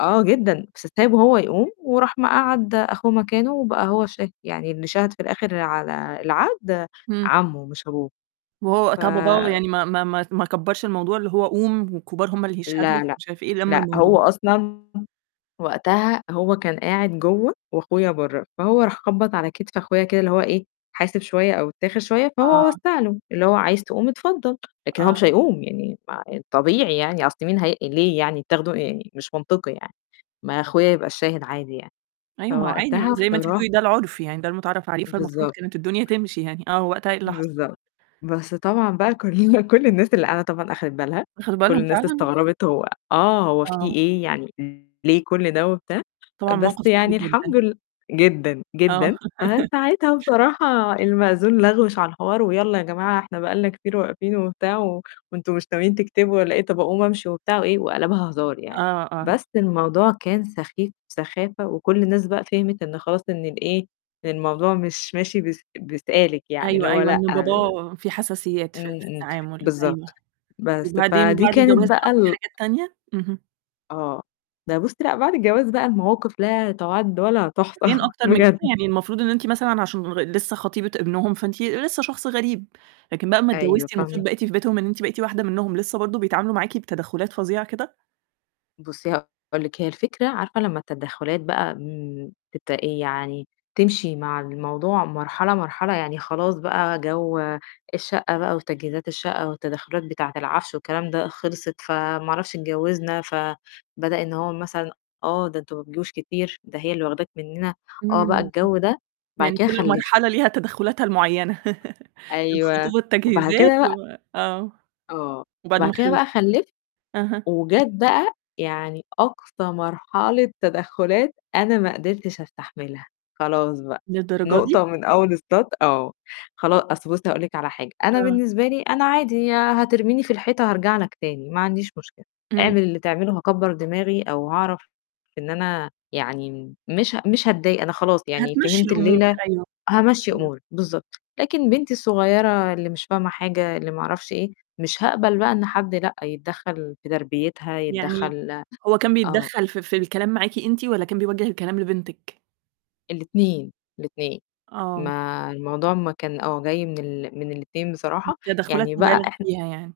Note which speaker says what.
Speaker 1: آه جدًا، س سايبه هو يقوم وراح مقعّد أخوه مكانه وبقى هو الشاهد، يعني اللي شهَد في الآخر على العقد
Speaker 2: امم.
Speaker 1: عمُّه مش أبوه.
Speaker 2: وهو
Speaker 1: ف
Speaker 2: وقتها باباه يعني ما ما ما ما كبّرش الموضوع؟ اللي هو قوم، والكبار هم اللي يشهدوا
Speaker 1: لا، لا،
Speaker 2: ومش عارف إيه، لَمّ
Speaker 1: لأ،
Speaker 2: الموضوع.
Speaker 1: هو أصلًا وقتها هو كان قاعد جوّه، وأخويا برّه، فهو راح خبَّط على كتف أخويا كده، اللي هو إيه حاسب شوية أو اتّاخر شوية، فهو
Speaker 2: آه.
Speaker 1: وسَّع له، اللي هو عايز تقوم اتفضل، لكن هو
Speaker 2: آه.
Speaker 1: مش هيقوم، يعني ما الطبيعي يعني، أصل مين هي ليه يعني تاخده يعني مش منطقي يعني، ما أخويا يبقى الشاهد عادي يعني.
Speaker 2: أيوه، ما هو عادي ما
Speaker 1: فوقتها
Speaker 2: أنتِ زي ما أنتِ
Speaker 1: بصرا
Speaker 2: بتقولي ده العُرف، يعني ده المتعارف عليه، فالمفروض
Speaker 1: بالضبط.
Speaker 2: كانت الدنيا تمشي يعني، آه وقتها إيه اللي حصل؟
Speaker 1: بالضبط، بس طبعًا بقى كلّنا كُلّ الناس اللي قاعدة طبعًا أخدِت بالها،
Speaker 2: أخدوا
Speaker 1: كُلّ
Speaker 2: بالهم
Speaker 1: الناس
Speaker 2: فعلًا؟
Speaker 1: استغربت هو آه، هو في
Speaker 2: آه.
Speaker 1: إيه، يعني ليه كُلّ ده وبتاع،
Speaker 2: طبعًا
Speaker 1: بس
Speaker 2: موقف
Speaker 1: يعني
Speaker 2: محرج جدًا.
Speaker 1: الحمد لل جدًا،
Speaker 2: آه
Speaker 1: جدًا، فساعتها بصراحة المأذون لَغوِش على الحوار، "ويالّا يا جماعة إحنا بقى لنا كتير واقفين،" وبتاع، "و وأنتم مش ناويين تكتبوا والَّا إيه طَب أقوم أمشي،" وبتاع وإيه، وقَلَبها هزار يعني،
Speaker 2: آه، آه.
Speaker 1: بس الموضوع كان سخيف سخافة وكُلّ الناس بقى فهمت إن خلاص إن ال إيه، إن الموضوع مش ماشي بس ب سالك يعني، اللي
Speaker 2: أيوه،
Speaker 1: هو
Speaker 2: أيوه،
Speaker 1: لأ،
Speaker 2: إن
Speaker 1: امم،
Speaker 2: باباه في حساسيات في في
Speaker 1: امم
Speaker 2: التعامل، أيوه،
Speaker 1: بالضبط. بس،
Speaker 2: وبعدين
Speaker 1: فدي
Speaker 2: وبعد
Speaker 1: كانت
Speaker 2: الجواز
Speaker 1: بقى
Speaker 2: حصل
Speaker 1: ال
Speaker 2: حاجات تانية؟ اهم.
Speaker 1: آه، ده بُصّي، لأ بعد الجواز بقى المواقف لا تُعَدّ ولا تُحصَى
Speaker 2: كمان أكتر من
Speaker 1: بجد.
Speaker 2: كده؟ يعني المفروض إن أنتِ مثلًا عشان لغ لسه خطيبة ابنهم فأنتِ لسه شخص غريب، لكن بقى أمّا
Speaker 1: أيوه،
Speaker 2: اتجوزتِ
Speaker 1: فاهمة.
Speaker 2: المفروض بقيتِ في بيتهم إن أنتِ بقيت واحدة منهم، لسه برضه بيتعاملوا معاكِ بتدخّلات فظيعة كده؟
Speaker 1: بُصّي، هاقول لِك، هي الفكرة عارفة لمّا التدخّلات بقى [unintelligible] إيه يعني تمشي مع الموضوع مرحلة، مرحلة، يعني خلاص بقى جوّ الشقة بقى وتجهيزات الشقة والتدخلات بتاعة العفش والكلام ده خلصت، فما أعرفش اتجوزنا، فبدأ إن هو مثلًا آه، ده أنتم ما بتجوش كتير، ده هي اللي واخداك مننا، آه بقى
Speaker 2: امم.
Speaker 1: الجوّ ده، بعد
Speaker 2: يعني
Speaker 1: كده
Speaker 2: كُلّ
Speaker 1: خلِّفت.
Speaker 2: مرحلة ليها تدخّلاتها المعيّنة،
Speaker 1: أيوه،
Speaker 2: الخطوبة
Speaker 1: وبعد
Speaker 2: التجهيزات
Speaker 1: كده بقى
Speaker 2: و آه،
Speaker 1: آه،
Speaker 2: وبعد ما
Speaker 1: بعد كده
Speaker 2: خلِّفتِ.
Speaker 1: بقى خلِّفت
Speaker 2: أها.
Speaker 1: وجات بقى يعني أقصى مرحلة تدخّلات أنا ما قدرتش أستحملها، خلاص بقى،
Speaker 2: للدرجة دي!
Speaker 1: نقطة ومن أول السط آه، خلا أصل بُصّي هاقول لِك على حاجة، أنا
Speaker 2: آه.
Speaker 1: بالنسبة لي، أنا عادي هترميني في الحيطة هارجع لك تاني، ما عنديش مشكلة،
Speaker 2: امم.
Speaker 1: اعمل اللي تعمله هاكبّر دماغي أو هاعرف إن أنا يعني مش ه مش هاتضايق، أنا خلاص يعني
Speaker 2: هتمشّي
Speaker 1: فهمت
Speaker 2: الأمور،
Speaker 1: الليلة،
Speaker 2: أيوه.
Speaker 1: هامشّي
Speaker 2: أيوه.
Speaker 1: أموري، بالضبط، لكن بنتي الصغيرة اللي مش فاهمة حاجة، اللي ما أعرفش إيه، مش هاقبل بقى إن حد لأ، يتدخل في تربيتها،
Speaker 2: يعني
Speaker 1: يتدخل
Speaker 2: هو كان
Speaker 1: آه.
Speaker 2: بيتدخّل في في الكلام معاكِ أنتِ والَّا كان بيوجِّه الكلام لبنتِك؟
Speaker 1: الاتنين، الاتنين،
Speaker 2: آه.
Speaker 1: ما الموضوع ما كان آه، جاي من ال من الاتنين بصراحة،
Speaker 2: تدخّلات
Speaker 1: يعني بقى
Speaker 2: مبالغ
Speaker 1: إحنا
Speaker 2: فيها يعني.